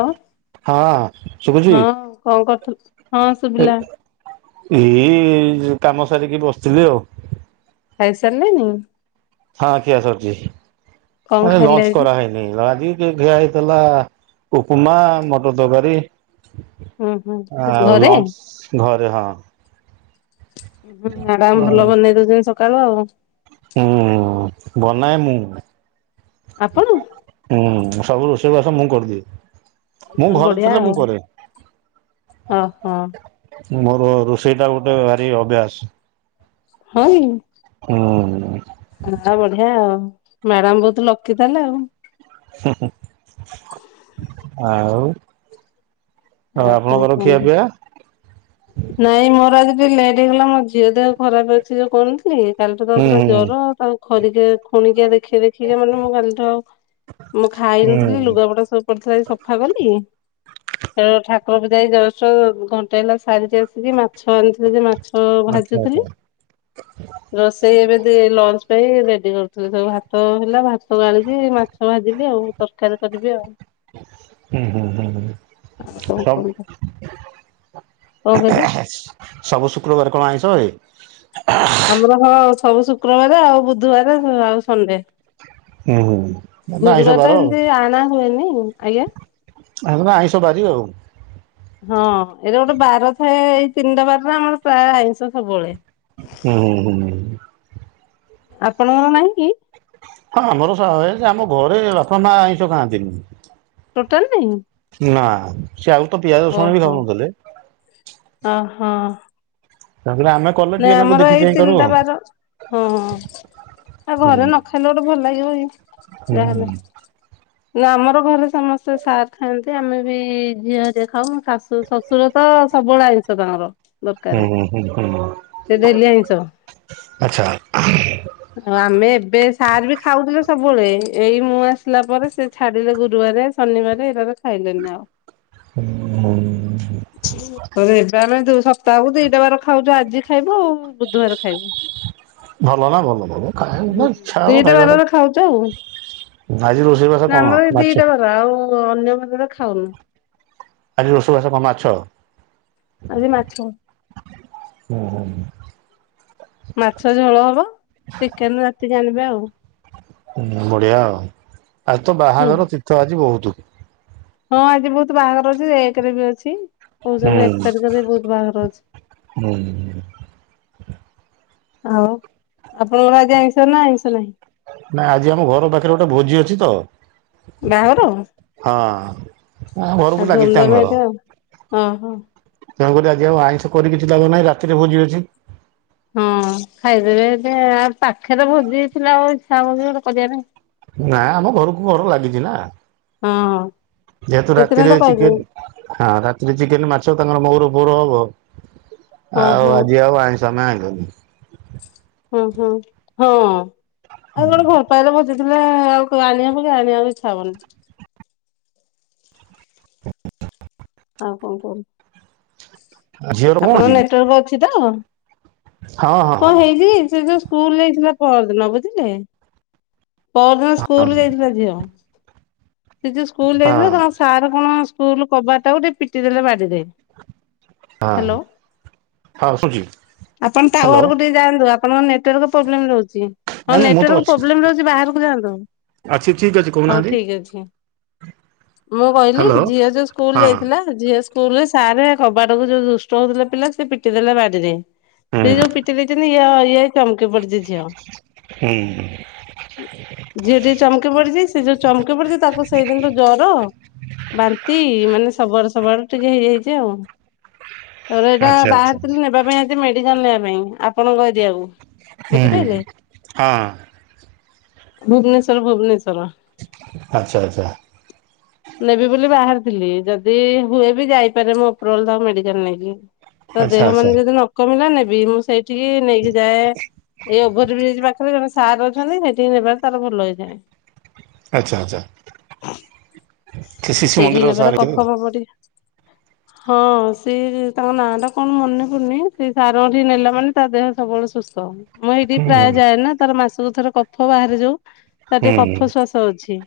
ହଁ ହଁ, ଶୁଭୁଛି? କଣ କରୁଥିଲୁ? ହଁ ଶୁଭିଲା ଏଇ-ଇ-ଇ କାମ ସାରିକି ବସିଥିଲି ଆଉ। ଆଇ ସାରଲେନି? ହଁ ଖିଆ ସରିଛି। କଣ ଏ ଖାଇଲେ ଲଞ୍ଚ ଆଜି? କରାହେଇନି। ଆଜି କିଏ ଘିଆ ହେଇଥିଲା ଉପମା, ମଟର ତକାରୀ। ହୁଁ ହୁଁ ଆଉ ଘରେ ଲଞ୍ଚ ଘରେ ହଁ। ହୁଁ, ମ୍ୟାଡାମ୍ ଭଲ ବନେଇ ଦଉଛନ୍ତି, ସକାଳୁ ଆଉ। ହୁଁ, ବନାଏ ମୁଁ। ଆପଣ! ହୁଁ ସବୁ ରୋଷେଇବାସ ମୁଁ କରିଦିଏ! ମୁଁ ଘରେ ଥିଲେ, ମୁଁ କରେ। ଅ ହ। ମୋର ରୋଷେଇ ଟା ଗୋଟେ ଭାରି ଅଭ୍ୟାସ। ହଁ। ହୁଁ। ଅଁ ବଢିଆ ଆଉ। ମ୍ୟାଡ଼ାମ୍ ବହୁତ ଲକି ତହାଲେ ଆଉ। ହୁଁ ହୁଁ, ଆଉ। ଆଉ କଣ ଆପଣଙ୍କର ଖିଆ କୁହନ୍ତୁ? ପିଆ ନାଇଁ ମୋର ଆଜି ଯେ ଲେଟ୍ ହେଇଗଲା। ମୋ ଝିଅ ଦେହ ଖରାପ ଅଛି, ଯଉ କହୁନ ଲି। କାଲିଠୁ ହୁଁ ତାକୁ ପୁରା ହୁଁ ଜର, ତାକୁ ଖରିକା ଖୁଣିକିଆ ଦେଖେଇ ଦେଖଇକି, ମାନେ ମୁଁ କାଲିଠୁ ଆଉ ମୁଁ ଖାଇନଥିଲି, ହୁଁ ଲୁଗାପଟା ସବୁ ପଡିଥିଲା ଆଜି ସଫା କଲି। ଏ ଠାକୁର ପୂଜା ଏଇ ଜଷ୍ଟ, ଘଣ୍ଟେ ହେଲା ସାରିିକି ଆସିକି। ମାଛ ଆଣିଥିଲେ, ଯେ ମାଛ ହ, ଆଚ୍ଛା ଆଚ୍ଛା ଭାଜିୁଥିଲି। ରୋଷେଇ ଏବେ ଦେ ଲଞ୍ଚ ସେଇ ରେଡି୍ କରୁଥିଲେ ସବୁ ଭାତ ହେଲା। ଭାତ ସବୁ ଆଣିକି ମାଛ ଭାଜିଲି ଆଉ, ତରକାରୀ କରିବି ଆଉ। ହୁଁ ହୁଁ ହୁଁ ଆ କଁ ସବୁ କରିଦେ? ସବୁ ଶୁକ୍ରବାର କଣ ଆଇଁଷ ହଏ? ଆମର ହଁ, ସବୁ ଶୁକ୍ରବାରେ ଆଉ ବୁଧବାରେ ଆଉ ସନଡେ। ହୁଁ ହୁଁ। ନା ଆଇଁଷ ଗୁରୁବାର ବାର ତ ଆଉ ହେନ୍ତି ଆଣାହୁଏନି? ଆଜ୍ଞା! [unintelligible] ଆଇଁଷ ବାରିବ ଆଉ ହଁ ଏଇଟା ଗୋଟେ ବାର ଥାଏ ଏଇ ତିନିଟା ବାରରେ ଆମର ପ୍ରାୟ ଆଇଁଷ ସବୁବେଳେ। ହୁଁ ହୁଁ ହୁଁ। ଆପଣଙ୍କର ନାହିଁ କି? ହଁ ଆମର ଆମ ଘରେ ବାପା ମା ଆଇଁଷ ଖାଆନ୍ତିନି। ଟୋଟାଲ ନାଇଁ। ନା ସେ ଆଉ ତ ପିଆଜ ରସୁଣ ବି ଖାଉନଥିଲେ। ହଁ। ତାପରେ ଆମେ କଲେ ନାଇଁ ଟିକେ ନାକୁ ଆମର ଦେଖି ଏଇ ଚାହିଁ କରୁ ତିନିଟା ଆଉ। ବାର ହଁ ହଁ। ଆଉ ହୁଁ ଘରେ ନ ଖାଇଲେ ଗୋଟେ ଭଲ ଲାଗିବ ହୁଁ କି ଯାହାହେଲେ। ନା ଆମର ଘରେ ସମସ୍ତେ ସାର୍ ଖାଆନ୍ତି ଆମେ ବି ଝିଅ ହରିଆ ଖାଉ ଶାଶୁ ଶଶୁର ତ ସବୁବେଳେ ଆଇଁଷ ତାଙ୍କର। ଦରକାରେ ହୁଁଁ ହୁଁ ହୁଁ ହୁଁ ସେ ଡେଲି ଆଇଁଷ ଆଚ୍ଛା। ଆଉ ଆମେ ଏବେ ସାର ବି ଖାଉଥିଲେ ସବୁବେଳେ ଏଇ ମୁଁ ଆସିଲା ପରେ ସେ ଛାଡିଲେ ଗୁରୁବାରେ ବାରେ ଶନିବାର ଏଇଟାରେ ଖାଇଲେନି ଆଉ। [unintelligible] ସପ୍ତାହକୁ ଦିଟା ବାର ଖାଉଛୁ ଆଜି ଖାଇବୁ ଆଉ ବୁଧବାର ଖାଇବୁ। ଭଲ ନା ଭଲ। ଭଲ ଖାଇବା ହୁଁ ଇଚ୍ଛା ହବ ଦିଟା ଖାଇବାର ବାରରେ ଖାଉଚୁ ଆଉ। ଆଜି ରୋଷେଇ ବାସ ନା କଣ ଆମର ଏ ମାଛ? ଦିଟା ବର ଆଉ ଅନ୍ୟ ବର ରେ ଖାଉନୁ। ଆଜି ରୋଷେଇ ବସରେ କଣ ମାଛ। ଆଜି ମାଛ ହୁଁ। ମାଛ ଝୋଳ ହବ ଚିକେନ ରାତିକି ଆଣିବେ ଆଉ ହୁଁ ବଢିଆ ଆଉ ଆଉ ତ ହୁଁ ବାହାଘର ତୀର୍ଥ ଆଜି ବହୁତ। ହଁ ଆଜି ବହୁତ ବାହାଘର ଅଛି ଏକରେ ବି ଅଛି। କହୁଛନ୍ତି ଏକ୍ ହୁଁ। ତାରିଖରେ ବହୁତ ବାହାଘର ଅଛି। ହୁଁ ଆଉ ଆପଣଙ୍କର ଆଜି ଆଇଁଷ ନା ଆଇଁଷ ନାହିଁ। ନାଇଁ ଆଜି ଆମ ଘର ପାଖରେ ଗୋଟେ ଭୋଜି ଅଛି ତ। ବାଘର ହଁ ଆମ ଘରକୁ ଆଉ ଲାଗିଛି ତାଙ୍କ ଧୁମଧାମ ଘର ହେଇଥିବ ଆଉ ଅହ ତେଣୁକରି ଆଜି ଆଉ ଆଇଁଷ କରି କିଛି ଲାଭନାହିଁ ରାତିରେ ଭୋଜି ଅଛି। ହଁ ଖାଇଦେବେ ଆ ପାଖେରେ ଭୋଜି ହେଇଥିଲା ଆଉ ଇଛା ହବକି ଗୋଟେ କରିବା ପାଇଁ ନାଇଁ ଆମ ଘରକୁ ଘର ଲାଗିଛି ନା। ହଁ। ଯେହେତୁ ସେଥିପାଇଁ ତ ରାତିରେ ଚିକେ କହିଲି ହଁ ରାତିରେ ଚିକେନ ମାଛ ତାଙ୍କର ମହୁର ଫର ହବ ହଁ ଆଉ ହଁ ଆଜି ଆଉ ଆଇଁଷ ଆମେ ଆଇଁଲୁନି। ହୁଁ ହୁଁ ହଁ ଆଉ କଣ ଘର ପାଖରେ ଭୋଜି ଲେ ଆଉ ଆଣିବାକୁ କି ଆଣିବାକୁ ଇଚ୍ଛା ହବନି। ଆଉ କଣ କୁହନ୍ତୁ ଝିଅର କଣ ଆପଣଙ୍କ ଅଛି କି ନେଟୱାର୍କ ଅଛି ତ। ହଁ ହଁ କଣ ହଁ ହେଇଛି କି ସେ ଯୋଉ ସ୍କୁଲହେଇଥିଲା ପରଦିନ ବୁଝିଲେ ପରଦିନ ସ୍କୁଲ ଯାଇଥିଲା ଝିଅ। ସେ ଯୋଉ ସ୍କୁଲ ଯାଇଥିଲା ହଁ କଣ ସାର୍ କଣ ସ୍କୁଲ କବାଟ ଟାକୁ ଟିକେ ପିଟି ଦେଲେ ବାଡିରେ। ହଁ ହ୍ୟାଲୋ ହଁ ଶୁଛି ଆପଣ ତା ହ୍ୟାଲୋ ଘରକୁ ଟିକେ ଯାଆନ୍ତୁ। ଆମର ନେଟୱାର୍କ ପ୍ରୋବ୍ଲେମ ରହୁଛି। ହଉ ନାଇଁ ନାଇଁ ମୁଁ ତ ନେଟୱାର୍କ ଅଛି ପ୍ରୋବ୍ଲେମ ରହୁଛି ବାହାରକୁ ଯାଆନ୍ତୁ ଅଛି ଠିକ ଅଛି ହଉ କହୁନାହାନ୍ତି ଠିକ ଅଛି। ମୁଁ କହିଲି ହ୍ୟାଲୋ ଝିଅ ଯୋଉ ସ୍କୁଲ ହଁ ଯାଇଥିଲା। ଝିଅ ସ୍କୁଲ ରେ ସାରେ କବାଟକୁ ଯୋଉ ଦୁଷ୍ଟ ହଉଥିଲା ପିଲା ସେ ପିଟି ଦେଲା ବାଡିରେ। ହୁଁ ସେ ଯୋଉ ପିଟି ଦେଇଛନ୍ତି ଇ ଇଏ ଚମକି ପଡିଛି ଝିଅ ହୁଁ ଝିଅ ଟିକେ ଚମକି ପଡିଛି ସେ ଯୋଉ ଚମକି ପଡଛି ତାକୁ ସେଇଦିନରୁୁ ଜର ବାନ୍ତି ମାନେ ସବୁଆଡୁ଼ ସବୁଆ଼ଡୁ ଟିକେ ହେଇଯାଇଛି ଆଉ ତାପରେ ଏଇଟା ଆଚ୍ଛା ଆଚ୍ଛା ବାହାରିଥିଲୁ ନେବା ପାଇଁ ମେଡ଼ିକାଲ ନେବା ପାଇଁ ଆପଣଙ୍କ ଏରିଆକୁ ହୁଁ ବୁଝିପାରିଲେ। ହଁ ଭୁବନେଶ୍ୱର ଭୁବନେଶ୍ୱର। ଆଚ୍ଛା ଆଚ୍ଛା। ନେବି ବୋଲି ବାହାରିଥିଲି ଯ ଯଦି ହୁଏ ବି ଯାଇପାରେ ମୁଁ ଉପରଓଳି ତାକୁ ମେଡ଼ିକାଲ ନେଇକି ତା ଆଚ୍ଛା ଦେହ ଆଚ୍ଛା ମାନେ ଯଦି ନ କମିଲା ନେ ବି ମୁଁ ସେଇଠିକି ନେଇକି ଯାଏ ଏଇ ଓଭର ବ୍ରିଜ ପାଖ ଜଣେ ସାର୍ ଅଛନ୍ତି ସେଠିକି ନେବାର ତାର ଭଲ ହେଇଯାଏ। ଆଚ୍ଛା ଆଚ୍ଛା ସେ ଶିଶୁ ସେଇଠିକି ମନ୍ଦିର ନେବାରେ ସାର୍ କଫ [unintelligible] [inaudible] ହଁ ସେ ତାଙ୍କ ନାଁ ଟା କଣ ମନେ ପଡୁନି ସେ ସାରଙ୍କଟି ନେଲା ମାନେ ତା ଦେହ ସବୁବେ ସୁସ୍ଥ ମୁଁ ଏଇଠି ହୁଁ ପ୍ରାୟ ହୁଁ ଯାଏ ନା ତାର ମାସକୁ ଥର କଫ ବାହାରେ ଯଉ ତା ଟିକେ ହୁଁ କଫ ଶ୍ଵାସ ଅଛି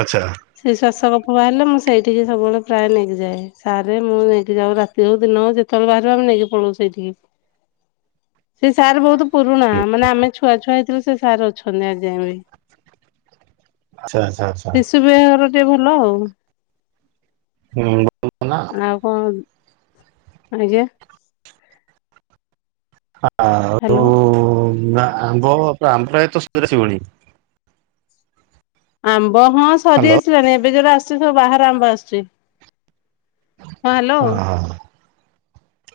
ଆଚ୍ଛା ସେ ଶ୍ଵାସ କ କଫ ବାହାରିଲେ ମୁଁ ସେଇଠିକି ସବୁବେଳେ ପ୍ରାୟ ନେଇକି ଯାଏ ସାରେ ମୁଁ ନେଇକି ଯାଉ ରାତି ହଉ ଦିନ ହଉ ଯେତେବେଳେ ବାହାରିବ ଆମେ ନେଇକି ପଲଉ ସେଇଠିକି। ସେ ସାର୍ ବହୁତ୍ ପୁରୁଣା ମାନେ ଆମେ ଛୁଆ ଛୁଆ ହେଇଥିଲୁ ସେ ସାର୍ ଅଛନ୍ତି ଆଜି ଯାଏଁ ବି ଆଚ୍ଛା ଆଚ୍ଛା ଆଚ୍ଛା। ଶିଶୁ [unintelligible] ଭଲ ଆଉ ହୁଁ ନା ଆଉ କଣ? [unintelligible] ଆଉ ହ୍ୟାଲୋ। ଆମ୍ବ [unintelligible] ଆମ୍ବ ହଁ ସରି ହ୍ୟାଲୋ ଆସିଲାଣି ଏବେ ଯୋଉରା ଆସୁଛି ସବୁ ବାହାର ଆମ୍ବ ଆସୁଚି। ହଁ ହ୍ୟାଲୋ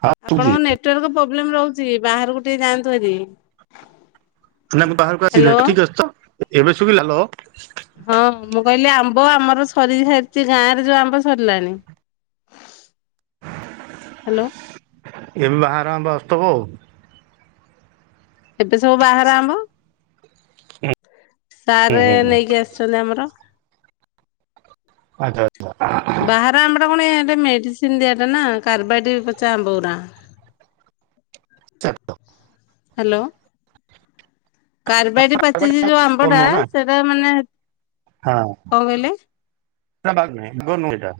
ହଁ ଶୁଭୁଛି ଆପଣଙ୍କ ନେଟୱାର୍କ ପ୍ରୋବ୍ଲେମ୍ ରହୁଚି। ବାହାରକୁ ଟିକେ ଯାଆନ୍ତୁ ହେରି। ବାହାରକୁ ଆସିଲି ହ୍ୟାଲୋ। ଠିକ୍ ଅଛି ତ ଏବେ ଶୁବିଲା ହାଲୋ। ହଁ ମୁଁ କହିଲି ଆ ଆମ୍ବ ଆମର ସରି ସାରିଛି ଗାଁ ରେ ଯୋଉ ଆମ୍ବ ସରିଲାଣି। ହ୍ୟାଲୋ। ଏବେ ବାହାର ଆମ୍ବ ଆସୁଥିବ ଆଉ। ଏବେ ସବୁ ବାହାର ଆମ୍ବ। ସାର୍ ହୁଁ ହୁଁ ନେଇକି ଆସିଛନ୍ତି ଆମର। ଆଚ୍ଛା ବାହାରେ ଆମ୍ବ ଟା ପୁଣି [unintelligible] ମେଡ଼ିସିନ୍ ଦିଆଟା ନା କ୍ରାଭାଇଟି ପଚା ଆମ୍ବ ଉରା। ଚାଟ। ହ୍ୟାଲୋ। କାରବାଇଟି ପାଚିଛି ଯୋଉ ଆମ୍ବ ଭଲ ଟା ନୁହଁ ନା ସେଟା ମାନେ କଣ ହଁ କହିଲେ ନା ବାଗ ନୁ ଏଟା।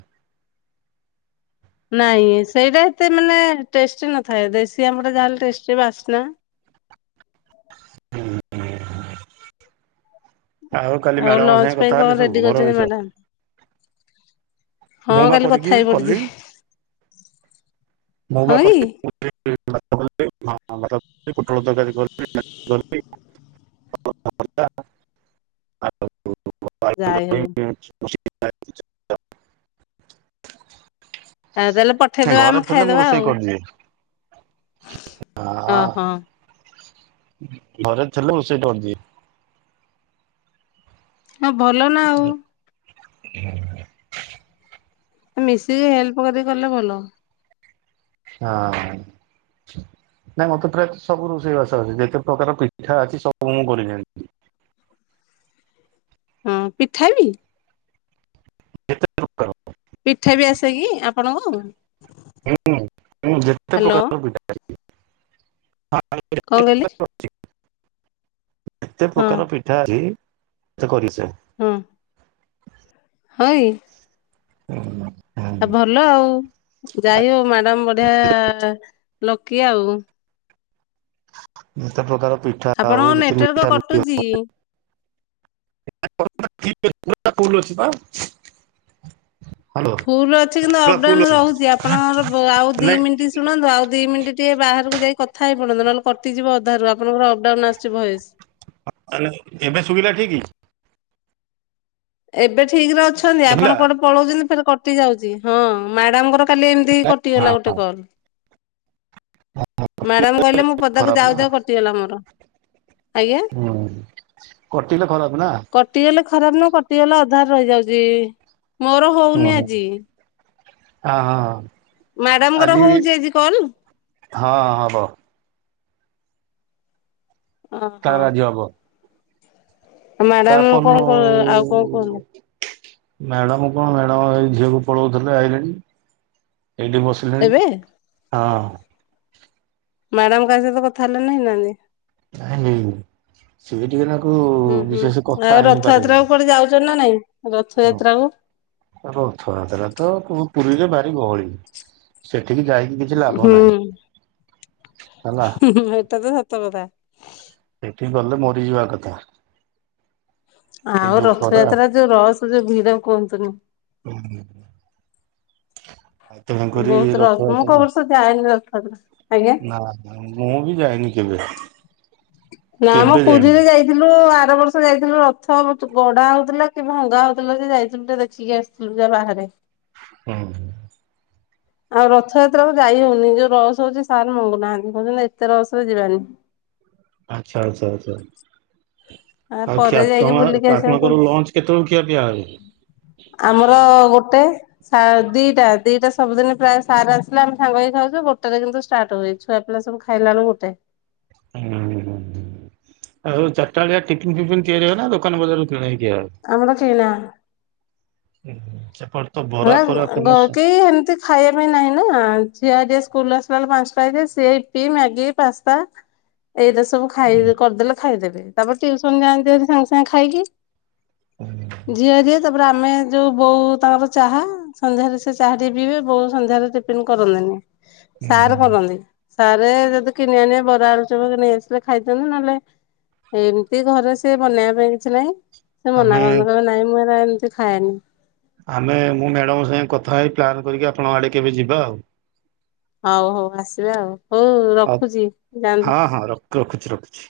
ନାଇଁ ସେଇଟା ଏତେ ମାନେ ଟେଷ୍ଟ୍ ନଥାଏ ଦେଶୀ ଆମ୍ବ ଟା ଯାହେଲେ ଟେଷ୍ଟି ବାସ୍ନା। ହୁଁ ହୁଁ। ଆଉ କାଲି ମ୍ୟାଡାମଙ୍କ ଲଞ୍ଚ ସାଙ୍ଗେ ପାଇଁ କଥା କଣ ହେଲେ ରେଡି ସବୁ ଘର କରିଛନ୍ତି ବିଷୟ? ମ୍ୟାଡାମ ହଁ ମୁଁ ପା କାଲି କଥା କରିକି ହେଇ ପଡିଛି କଲି। ମୁଁ ପା ହଁ କି? [unintelligible] ପୋଟଳ ତରକାରୀ [unintelligible] [unintelligible] ଯାଇ ହଉ [unintelligible] ଆଉ ତାହେଲେ ପଠେଇଦେବ ଘରେ ଆମେ ଥିଲେ ମୁଁ ଖାଇଦବା ରୋଷେଇ ଆଉ। କରିଦିଏ। ଓ ହଁ ହୋ। ଘରେ ଥିଲେ ରୋଷେଇ କରିଦିଏ। ହଁ ଭଲ ନା ଆଉ। [unintelligible] ମିଶିକି ହେଲ୍ପ କରିକି କଲେ ଭଲ। ହଁ। ନାଇଁ ମତେ ପ୍ରାୟତଃ ସବୁ ରୋଷେଇବାସ ଆସେ ଯେତେ ପ୍ରକାର ପିଠା ଅଛି ସବୁ ମୁଁ କରି ଜାଣିଛି। ହଁ ପିଠା ବି। ଯେତେ ପ୍ରକାର। ପିଠା ବି ଆସେ କି ଆପଣଙ୍କୁ? ହୁଁ ହୁଁ ଯେତେ ହ୍ୟାଲୋ ପ୍ରକାର ର ପିଠା ଆ କଣ କହିଲେ? ଯେତେ ହଁ ପ୍ରକାର ପିଠା ଅଛି ମତେ କରି ଆ ହଁ। ହଁ କି। ହୁଁ। ଆ ଭଲ ଆଉ ଯାଇ ହଉ ମ୍ୟାଡାମ ବଢିଆ। ଲକି ଆଉ। ଯେତେ ପ୍ରକାର ପିଠା ହଉ ଆପଣଙ୍କ ଯେତେ ନେଟୱାର୍କ ମିଠା ମିଠି କଟୁଛି। ହଉ। [inaudible] ପୁରା ଫୁଲ ଅଛି ପା। ହ୍ୟାଲୋ। ଫୁଲ ଅଛି କିନ୍ତୁ ପୁରା ଫୁଲ ଅପଡାଉନ ଅଛି ରହୁଛି ଆପଣଙ୍କର ବ ଆଉ ଦି ମିଣ୍ଟି ଶୁଣନ୍ତୁ ଆଉ ଦି ମିଣ୍ଟି। ଟିକେ ବାହାରକୁ ଯାଇ କଥା ହେଇ ପଡନ୍ତୁ ନହେଲେ କଟିଯିବ ଅଧାରୁ ଆପଣଙ୍କର ଅପଡାଉନ ଆସୁଛି ଭଏସ। ଅ ତାହେଲେ ଏବେ ଶୁଭିଲା ଠିକି? ଏବେ ଠିକ ରେ ଅଛନ୍ତି ଶୁଭିଲା ଆପଣ କୁଆଡେ ପଳଉଛନ୍ତି ଫେରେ କଟି ଯାଉଛି ହଁ ମ୍ୟାଡାମଙ୍କର କାଲି ଏମିତି ହି ହଁ କଟିଗଲା ହଁ ଗୋଟେ କଲ। ମ୍ୟାଡାମ କହିଲେ ମୁଁ ପଦାକୁ ଖରାପ ଯାଉ ନା ଯାଉ କଟିଗଲା ମୋର। ଆଜ୍ଞା ହୁଁ କଟିଲେ ଖରାପ ନା। କଟିଗଲେ ଖରାପ ନ କଟିଗଲା ଅଧାରେ ରହିଯାଉଛି ମୋର ହଉନି ଆଜି। ଆ ହଁ। ମ୍ୟାଡାମଙ୍କର ଆଜି ହଉଛି ଆଜି କଲ। ହଁ ହଁ ହବ। ଓହୋ ତାର ଆଜି ହବ। ତା ମ୍ୟାଡାମ ଫୋନ୍ କଣ ରୁ କ ଆଉ କଣ କହିଲ ମ୍ୟାଡାମ କଣ ମ୍ୟାଡ଼ାମ ଏଇ ଝିଅକୁ ପଢ଼ଉଥିଲେ ଆଇଲେଣି ଏଇଠି ବସିଲେଣି। ଏବେ ହଁ। ମ୍ୟାଡାମ କାହା ସହିତ କଥା ହେଲେ ନା ହେଇ ନାହାନ୍ତି? ନାଇଁ ହେଇନି ସିଏ ଟିକେ ନାକୁ ହୁଁ ହୁଁ ବିଶେଷ କଥା ଆଉ ରଥଯାତ୍ରା କୁ କୁଆଡେ ଯାଉଛ ନା ନାଇଁ ହାଲୋ ରଥଯାତ୍ରା କୁ ରଥଯାତ୍ରା ତ ପୁ-ପୁରୀରେ ଭାରି ଗହଳି ସେ ହୁଁ ହୁଁ ହେଲା ହୁଁ ଏଟା ତ ସତ କଥା। ସେଠିକି ଗଲେ ମରିଯିବା ଏକାଥରେ। ଆଉ ରଥଯାତ୍ରା ଯୋଉ ରସ ଯୋଉ ଭିଡ କୁହନ୍ତୁନି। ହୁଁ ଆଉ ତେଣୁକରି ବହୁତ ରସ ମୁଁ କଉ ରଥଯାତ୍ରା ବର୍ଷ ଯାଏନି ରଥଯାତ୍ରା। ଆଜ୍ଞା। ନା ମୁଁ ମୁଁ ବି ଯାଇନି କେବେ। ନା ମ କେବେ ଯାଇନି ପୁରୀରେ ଯାଇଥିଲୁ ଆ ଆର ବର୍ଷ ଯାଇଥିଲୁ ରଥ ବ ଚ ଗଡା ହଉଥିଲା କି ଭଙ୍ଗା ହଉଥିଲା ଯେ ଯାଇଥିଲୁ ଟିକେ ଦେଖିକି ଆସିଲୁ ଯାହା ବାହାରେ। [inaudible] ହୁଁ ହୁଁ। ଆଉ ରଥଯାତ୍ରା କୁ ଯାଇ ହଉନି ଯୋଉ ରସ ହଉଛି ସାର୍ ମଙ୍ଗୁନାହାନ୍ତି କହୁଛନ୍ତି ଏତେ ରସରେ ଯିବାନି। [inaudible] ଆଚ୍ଛା ଆଚ୍ଛା ଆଚ୍ଛା। ଆ ଆଉ ପରେ ଖିଆ ଯାଇକି ତମର ବୁଲିକି ଆସିବାକୁ ଆପଣଙ୍କର ପଡୁଛି ଲଞ୍ଚ କେତେବେଳୁ ଖିଆପିଆ କରିବେ? ଆମର ଗୋଟେ। ସାଢ଼େ ଦିଟା ଦିଟା ସବୁଦିନ ପ୍ରାୟ ସାର୍ ଆସିଲେ ଆମେ ସାଙ୍ଗହେଇକି ଖାଉଚୁ ଗୋଟେ ରେ କିନ୍ତୁ ଷ୍ଟାର୍ଟ ହୁଏ ଛୁଆ ପିଲା ସବୁ ଖାଇଲାଣୁ ଗୋଟେ। ହୁଁ ହୁଁ ଆଉ ଚାରିଟାବେଳିଆ ଟିଫିନ୍ ଟିଫିନ୍ ତିଆରି ହବ ନା ଦୋକାନ ବଜାର କିଣା ହେଇ ଆମର କିଣା। ହୁଁ, ସେପଟେ ତ ବରା ଫରା ହୁଏ ଫେମସ କେହି ଏମିତି ଖାଇବା ପାଇଁ ନାହିଁ ନା ଝିଅ ଆ ସ୍କୁଲ୍ ଆସିଲା ବେଳୁକୁ ପାଞ୍ଚ ଟା ହେଇଯାଏ ସେ ୟୁପି ମ୍ୟାଗି ପାସ୍ତା। ଏଇଟା ସବୁ ଖାଇ କରିଦେଲେ ଖାଇଦେବେ ତାପରେ ଟିୟୁସନ ଯାଆନ୍ତି ଭେରି ସାଙ୍ଗେ ସାଙ୍ଗେ ଖାଇକି। ଝିଅ ହେରିକା ତାପରେ ଆମେ ଯୋଉ ବୋଉ ତାଙ୍କର ଚାହା ସନ୍ଧ୍ୟାରେ ସେ ଚାହା ଟିକେ ପିଇବେ ବୋଉ ସନ୍ଧ୍ୟାରେ ଟିଫିନ୍ କରନ୍ତିନି। ସାର୍ କରନ୍ତି। ସାରେ ଯଦି କିଣି ଆଣିବେ ବରା ଆଳୁଚପ ନେଇ ଆସିଲେ ଖାଇ ଥାନ୍ତେ ନହେଲେ ଏମିତି ଘରେ ସେ ବନେଇବା ପାଇଁ କିଛି ନାହିଁ। ସେ ମନା ଆମେ କରନ୍ତି କହିବେ ନାଇଁ ମୁଁ ଏରା ମୁଁ ଏମିତି ଖାଏନି। ଆମେ ମୁଁ ମ୍ୟାଡ଼ାମଙ୍କ ସାଙ୍ଗେ କଥା ହେଇ ପ୍ଲାନ୍ କରିକି ଆପଣଙ୍କ ଆଡ଼େ କେବେ ଯିବା ଆଉ। ହଉ ହଉ ଆସିବେ ଆଉ। ହଉ ଆଉ ରଖୁଛି ଯାଆନ୍ତୁ। ହଁ ହଁ ରଖ ରଖୁଛି ରଖୁଛି।